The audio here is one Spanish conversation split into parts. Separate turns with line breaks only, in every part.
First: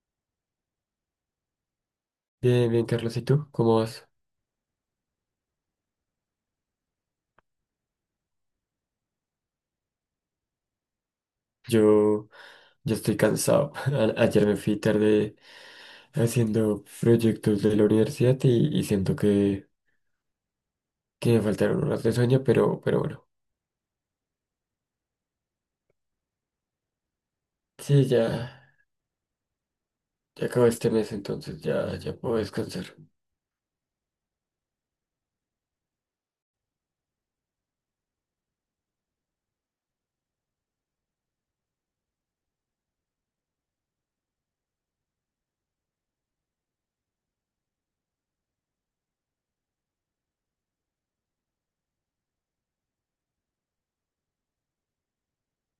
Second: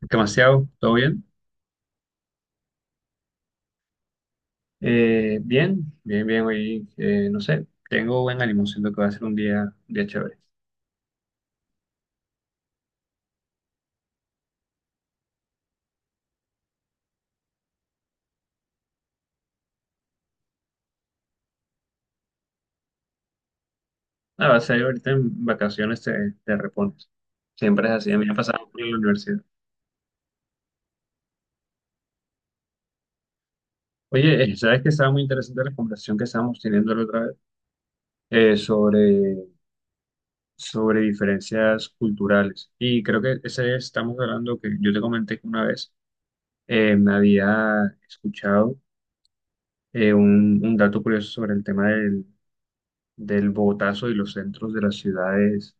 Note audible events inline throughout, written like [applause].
¿Qué demasiado? ¿Todo bien?
Bien, bien, Carlos, ¿y tú? ¿Cómo vas?
Bien, bien, bien. Hoy, no sé, tengo buen ánimo. Siento que va a ser un día chévere.
Yo, yo estoy cansado. [laughs] Ayer me fui tarde haciendo proyectos de la universidad y siento que me faltaron horas de sueño, pero bueno.
Ah, va a ser ahorita en vacaciones te repones. Siempre es
Sí,
así. A mí me ha
ya,
pasado mucho en la universidad.
ya acabó este mes, entonces ya, ya puedo descansar.
Oye, ¿sabes que estaba muy interesante la conversación que estábamos teniendo la otra vez? Eh, sobre, sobre diferencias culturales. Y creo que ese estamos hablando que yo te comenté que una vez me había escuchado un dato curioso sobre el tema del Bogotazo y los centros de las ciudades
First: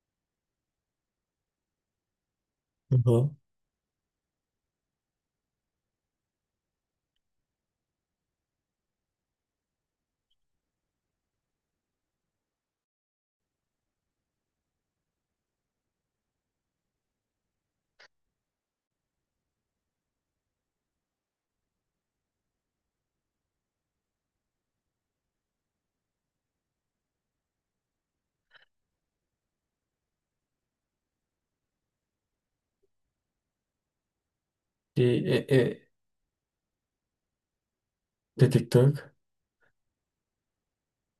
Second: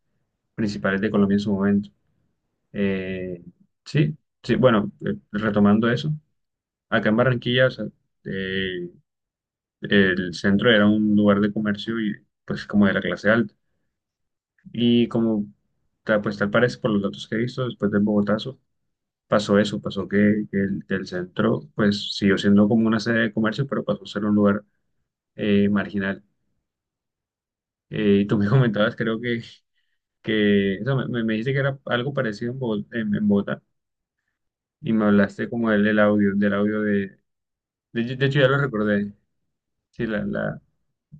principales de Colombia en su momento.
Ajá.
Eh, sí, sí, bueno, retomando eso, acá en Barranquilla, o sea, eh, el centro era un lugar de comercio y pues como de la clase alta. Y como pues tal parece por los datos que he visto después del Bogotazo, pasó eso, pasó que el centro pues siguió siendo como una sede de comercio, pero pasó a ser un lugar marginal. Y tú me [laughs] comentabas, creo que o sea, me dijiste que era algo parecido en en Bogotá, y
Sí,
me hablaste como del audio, de hecho
de
ya lo
TikTok.
recordé. Sí,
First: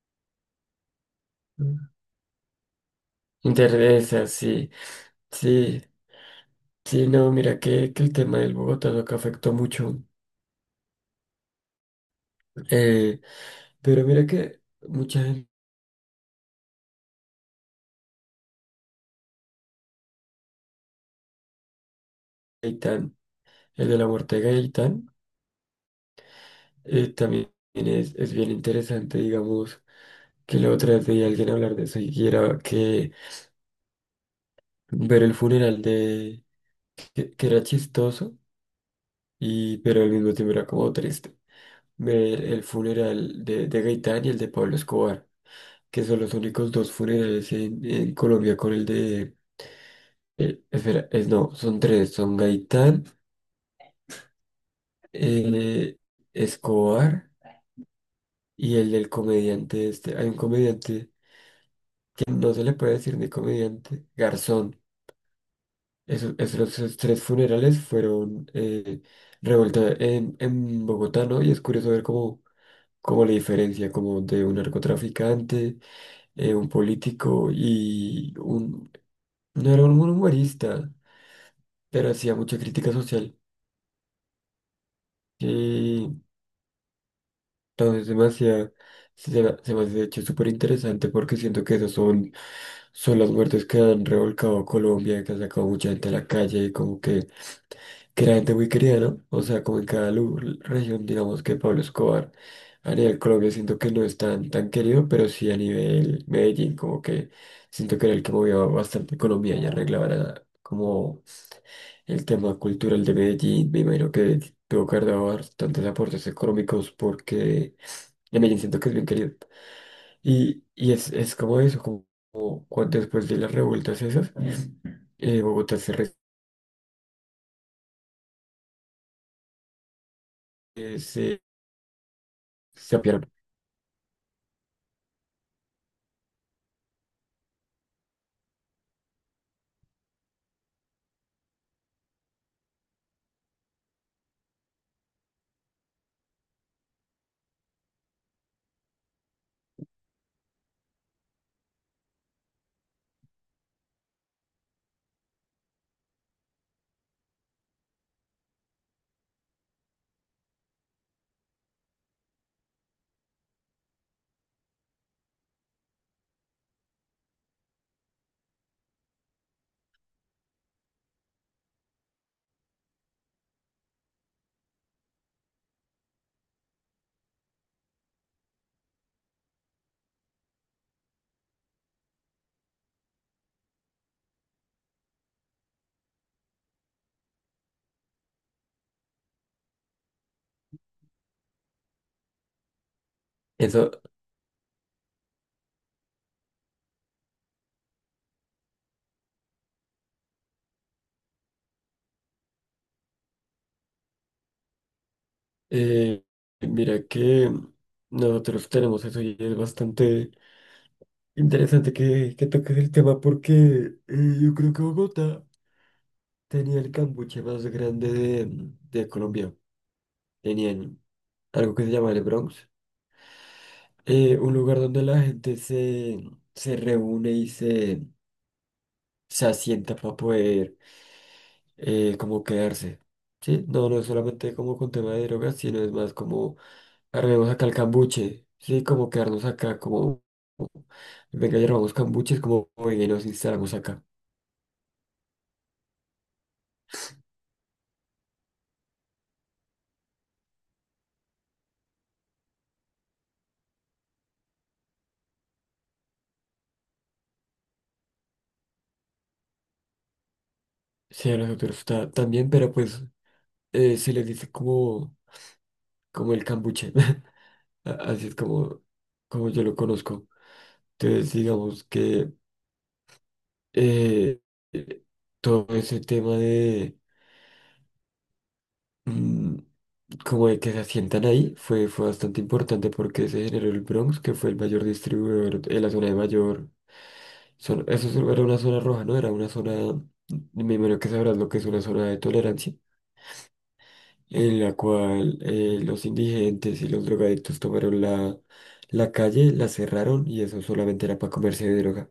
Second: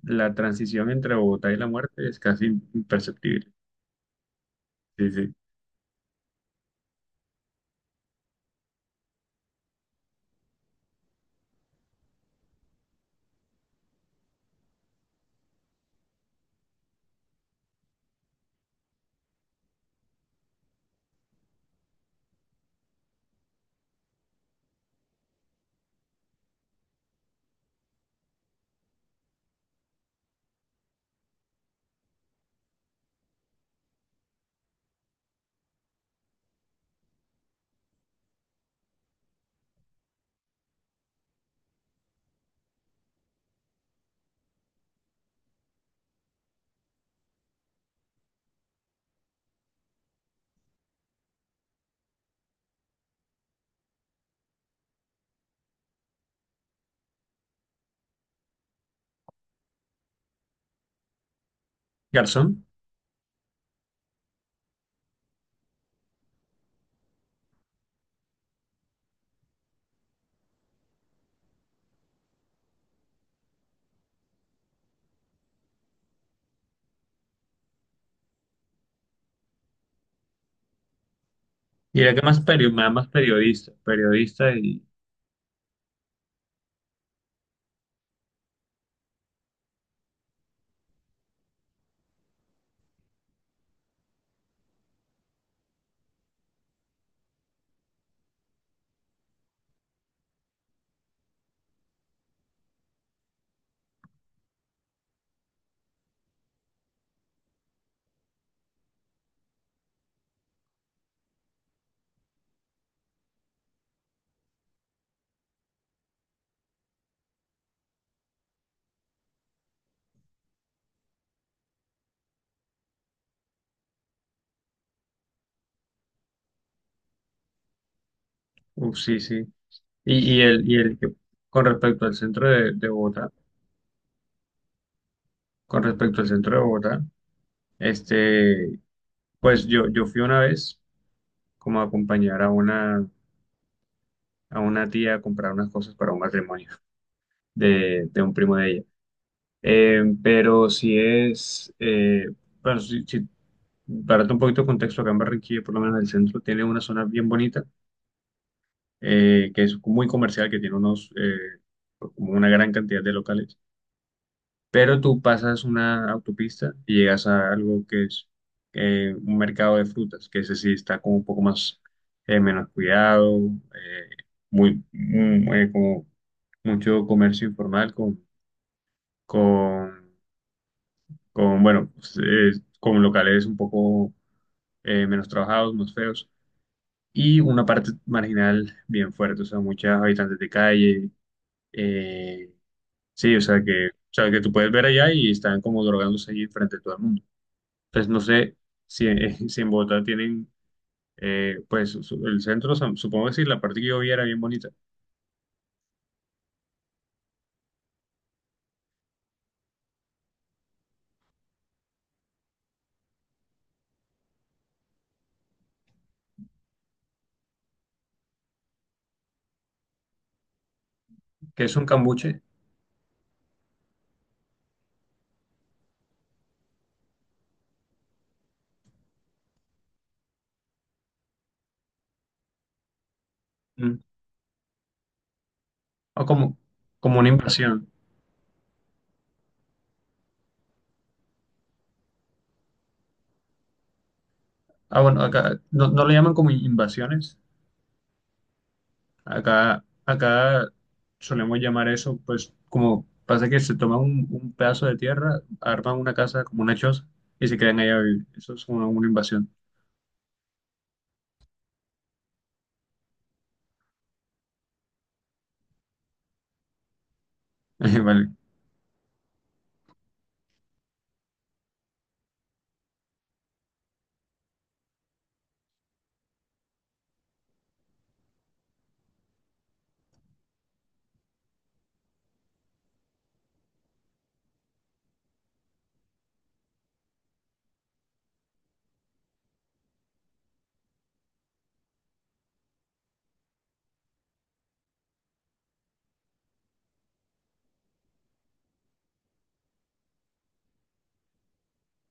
la transición entre Bogotá y la muerte es casi imperceptible.
Interesa, sí,
Sí, sí.
sí, sí, no, mira que el tema del Bogotá no que afectó mucho, eh, pero mira que mucha gente, Gaitán, el de la muerte de Gaitán. También es bien interesante, digamos, que la otra vez veía a alguien hablar de eso y era que ver el funeral de, que era chistoso, y, pero al mismo tiempo era como triste. Ver el funeral de Gaitán y el de Pablo Escobar, que son los únicos dos funerales en Colombia con el de, espera, es no, son tres, son Gaitán, eh, Escobar y el del comediante este. Hay un comediante que no se
Garzón,
le puede decir ni comediante, Garzón. Esos, esos tres funerales fueron revuelta en Bogotá, ¿no? Y es curioso ver cómo, cómo la diferencia como de un narcotraficante, un político y un... No era un humorista,
y
pero
era que
hacía
más,
mucha crítica
más
social.
periodista, periodista y,
No, es demasiado, sí, se me hace de hecho súper interesante porque siento que esos son, son las muertes que han revolcado a Colombia, que han sacado mucha gente a la calle y como que era gente muy querida, ¿no? O sea, como en cada región, digamos que Pablo Escobar a nivel Colombia siento que no es tan, tan querido, pero sí a nivel Medellín como que siento que era el que movía bastante economía y arreglaba como el tema cultural de Medellín. Me imagino que tuvo que haber dado tantos aportes económicos porque en Medellín siento que es bien querido. Y es como eso, como, como cuando después de las revueltas esas, Bogotá
uf, sí, sí, y el
eh,
que,
se,
con respecto al centro de
se apiaron.
Bogotá, con respecto al centro de Bogotá, este, pues yo fui una vez como a acompañar a una tía a comprar unas cosas para un matrimonio de un primo de ella. Pero si es, bueno, para darte un poquito de contexto, acá en Barranquilla, por lo menos el centro, tiene una zona bien bonita, que es muy comercial, que tiene unos, como una gran cantidad de locales. Pero tú pasas una autopista y llegas a algo que es un mercado de frutas, que ese sí está como un poco más menos cuidado, eh, como mucho comercio informal con, con, bueno, pues, con locales un poco menos trabajados, más feos, y una parte marginal bien fuerte, o sea, muchos habitantes de calle, eh, sí, o
Eso,
sea, que tú puedes ver allá y están como drogándose allí frente a todo el mundo. Pues no sé si, en [laughs] si en Bogotá tienen, pues el centro, supongo que sí, la parte que yo vi era bien bonita,
eh, mira que nosotros tenemos eso y es bastante interesante que toques el tema porque yo creo que Bogotá tenía el cambuche más grande de Colombia. Tenían
que
algo
es
que
un
se llama el
cambuche,
Bronx, un lugar donde la gente se, se reúne y se asienta para poder como quedarse. Sí, no,
mm,
no es solamente como con tema de drogas, sino es más
o como,
como
como una
armemos acá el
invasión.
cambuche, sí, como quedarnos acá, como venga, ya robamos cambuches, como venga y nos instalamos acá.
Ah, bueno, acá no, no le llaman como invasiones, acá, acá solemos llamar eso, pues como pasa que se toma un pedazo de tierra, arman una casa como una choza y se quedan ahí a vivir. Eso es una invasión.
Sí, a nosotros también, pero pues se les dice como, como el cambuche. [laughs]
[laughs]
Así
Vale.
es como, como yo lo conozco. Entonces, digamos que eh, eh, todo ese tema de mm, como de que se asientan ahí fue, fue bastante importante porque se generó el Bronx, que fue el mayor distribuidor en la zona de mayor. Eso era una zona roja, ¿no? Era una zona, me imagino que sabrás lo que es una zona de tolerancia, en la cual los indigentes y los drogadictos tomaron la, la calle, la cerraron y eso solamente era para comerse de droga.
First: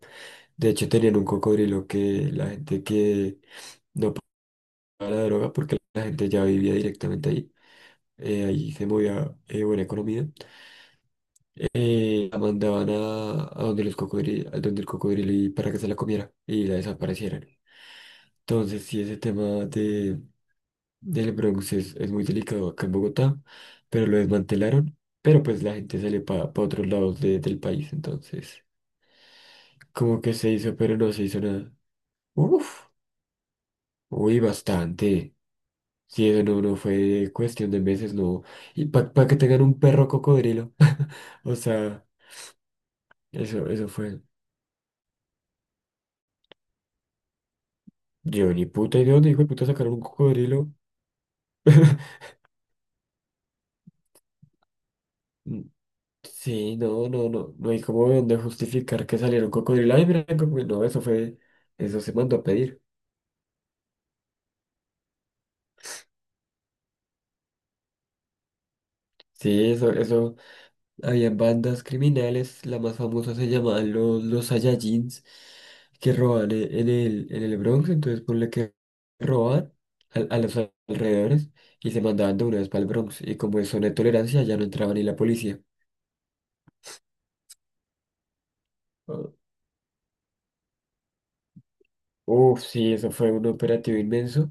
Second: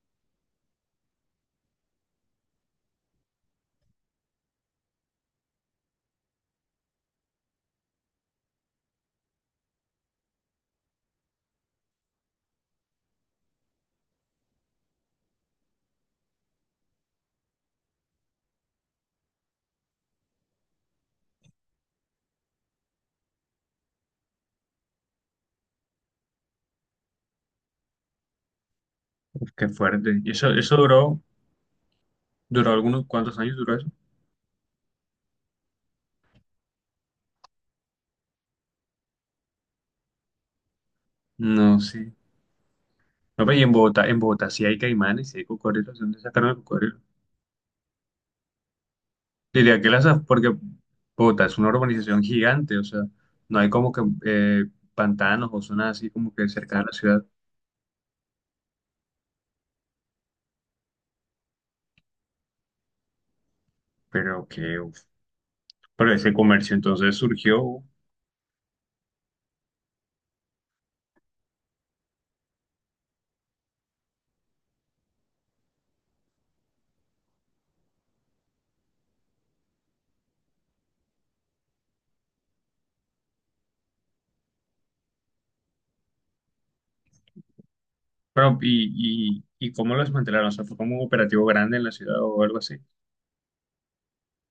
De hecho, tenían un cocodrilo que la gente que a la droga porque la gente ya vivía directamente ahí. Ahí se movía buena economía. La mandaban a donde los cocodrilos, donde el cocodrilo y para que se la comiera y la desaparecieran. Entonces, sí, ese tema de, del Bronx es muy delicado acá en Bogotá, pero lo desmantelaron. Pero pues la gente sale para otros lados del país, entonces
Uf, qué fuerte.
como
Y
que
eso,
se
eso
hizo, pero no
duró,
se hizo nada.
duró
Uf,
algunos, ¿cuántos años duró eso?
uy, bastante. Sí, eso no, no fue cuestión de meses, no. Y para que tengan un perro cocodrilo. [laughs] O
No,
sea,
sí. No, pues, y
eso, eso
En
fue.
Bogotá sí hay caimanes, sí hay cocodrilos, ¿de dónde sacaron el cocodrilo?
Yo ni puta idea dónde hijo de puta
Diría que
sacaron un
las, porque
cocodrilo.
Bogotá es una urbanización
[laughs]
gigante, o sea, no hay como que pantanos o
Mm,
zonas así como que
sí,
cercanas a la
no,
ciudad,
no, no. No hay como dónde justificar que saliera un cocodrilo. Ay, mira, el cocodrilo. No, eso fue. Eso se mandó a pedir.
pero que, uf, pero ese comercio entonces surgió,
Sí, eso, eso. Habían bandas criminales, la más famosa se llamaban los Saiyajins, que roban en el Bronx, entonces ponle que roban a los alrededores y se mandaban de una vez para el Bronx. Y como eso no hay tolerancia, ya no entraba ni la policía.
pero,
Ah,
¿y cómo lo desmantelaron? O sea, ¿fue como un operativo grande en la ciudad o algo
uf,
así?
sí, eso fue un operativo inmenso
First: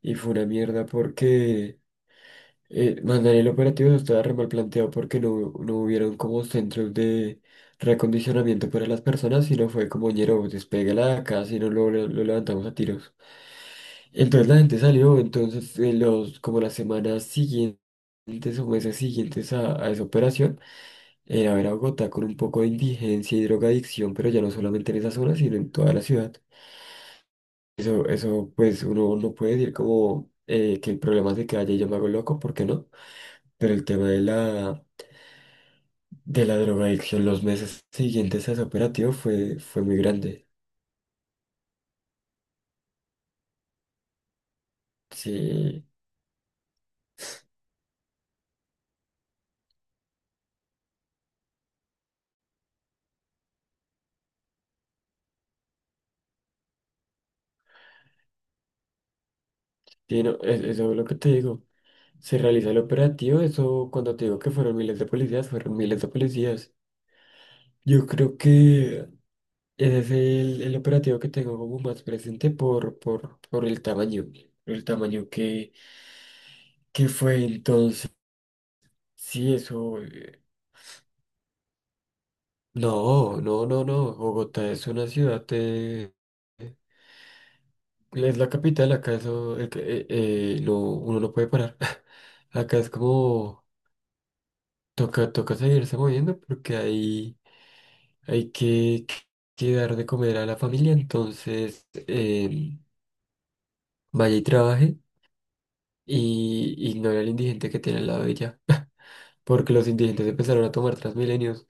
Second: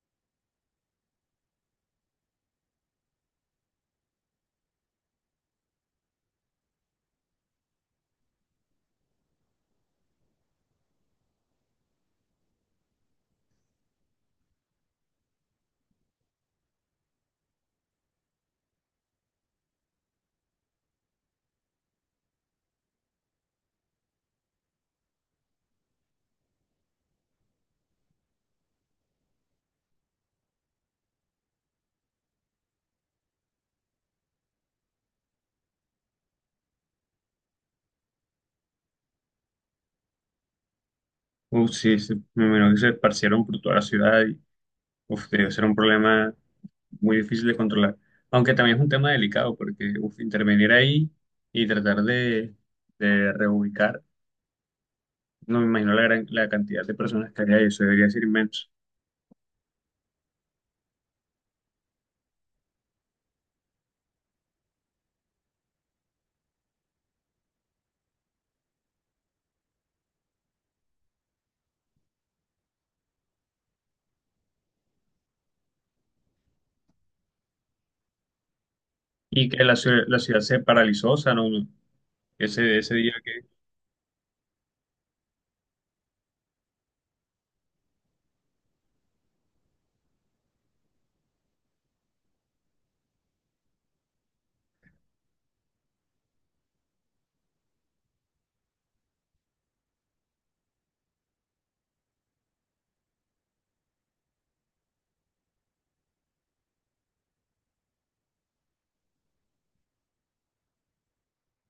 y fue una mierda porque mandar el operativo eso estaba re mal planteado porque no, no hubieron como centros de reacondicionamiento para las personas, sino fue como ñero, despégala de acá, si no lo, lo levantamos a tiros. Entonces la gente salió, entonces los, como las semanas siguientes o meses siguientes a esa operación, era ver a Bogotá con un poco de indigencia y drogadicción, pero ya no solamente en esa zona, sino en toda la ciudad. Eso pues uno no puede decir como que el problema es de que haya yo me hago loco, ¿por qué no? Pero el tema de la drogadicción los meses siguientes a ese operativo fue, fue muy grande.
Uf, sí, sí, me imagino que se esparcieron por toda la ciudad y, uf, debe ser un
Sí,
problema muy difícil de controlar. Aunque también es un tema delicado porque uf, intervenir ahí y tratar de reubicar, no me imagino la gran, la cantidad de personas que había ahí, eso debería ser inmenso.
sí, no, eso es lo que te digo. Se realiza el operativo, eso cuando te digo que fueron miles de policías, fueron miles de policías. Yo creo que ese es el operativo que tengo como más presente por el tamaño que fue entonces.
Y
Sí,
que
eso...
la ciudad se paralizó, o sea, no, no, ese día
no,
que,
no, no, no. Bogotá es una ciudad es la capital, acá eso, lo, uno no puede parar. [laughs] Acá es como, toca, toca seguirse moviendo porque hay que dar de comer a la familia, entonces vaya y trabaje y ignore al indigente que tiene al lado de ella, [laughs] porque los indigentes empezaron a tomar Transmilenios.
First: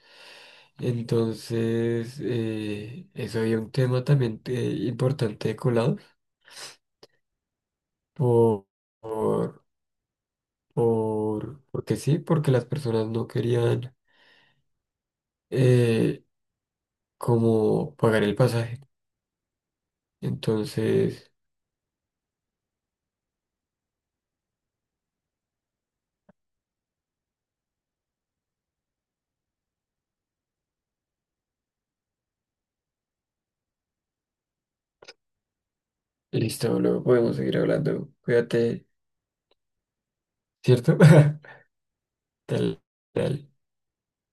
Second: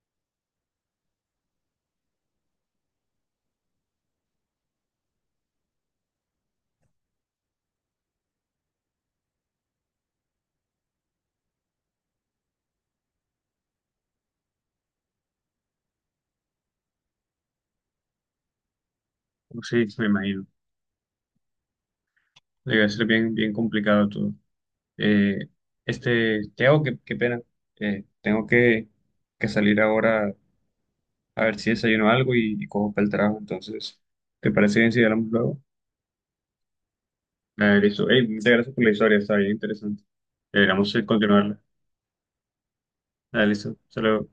Entonces, eso había un tema también importante de colado por, por, porque sí, porque las personas no querían eh, como pagar el pasaje.
uf, sí, me imagino,
Entonces,
debe ser bien, bien complicado todo. Eh, Teo, qué, qué pena, tengo que salir ahora a ver si desayuno algo y cojo para el trabajo, entonces, ¿te parece bien si hablamos luego?
listo, luego podemos seguir
Ah, listo.
hablando.
Ey, muchas gracias por
Cuídate,
la historia, está bien interesante. Deberíamos
¿cierto?
continuarla.
[laughs] Tal, tal.
Ah, listo. Hasta luego.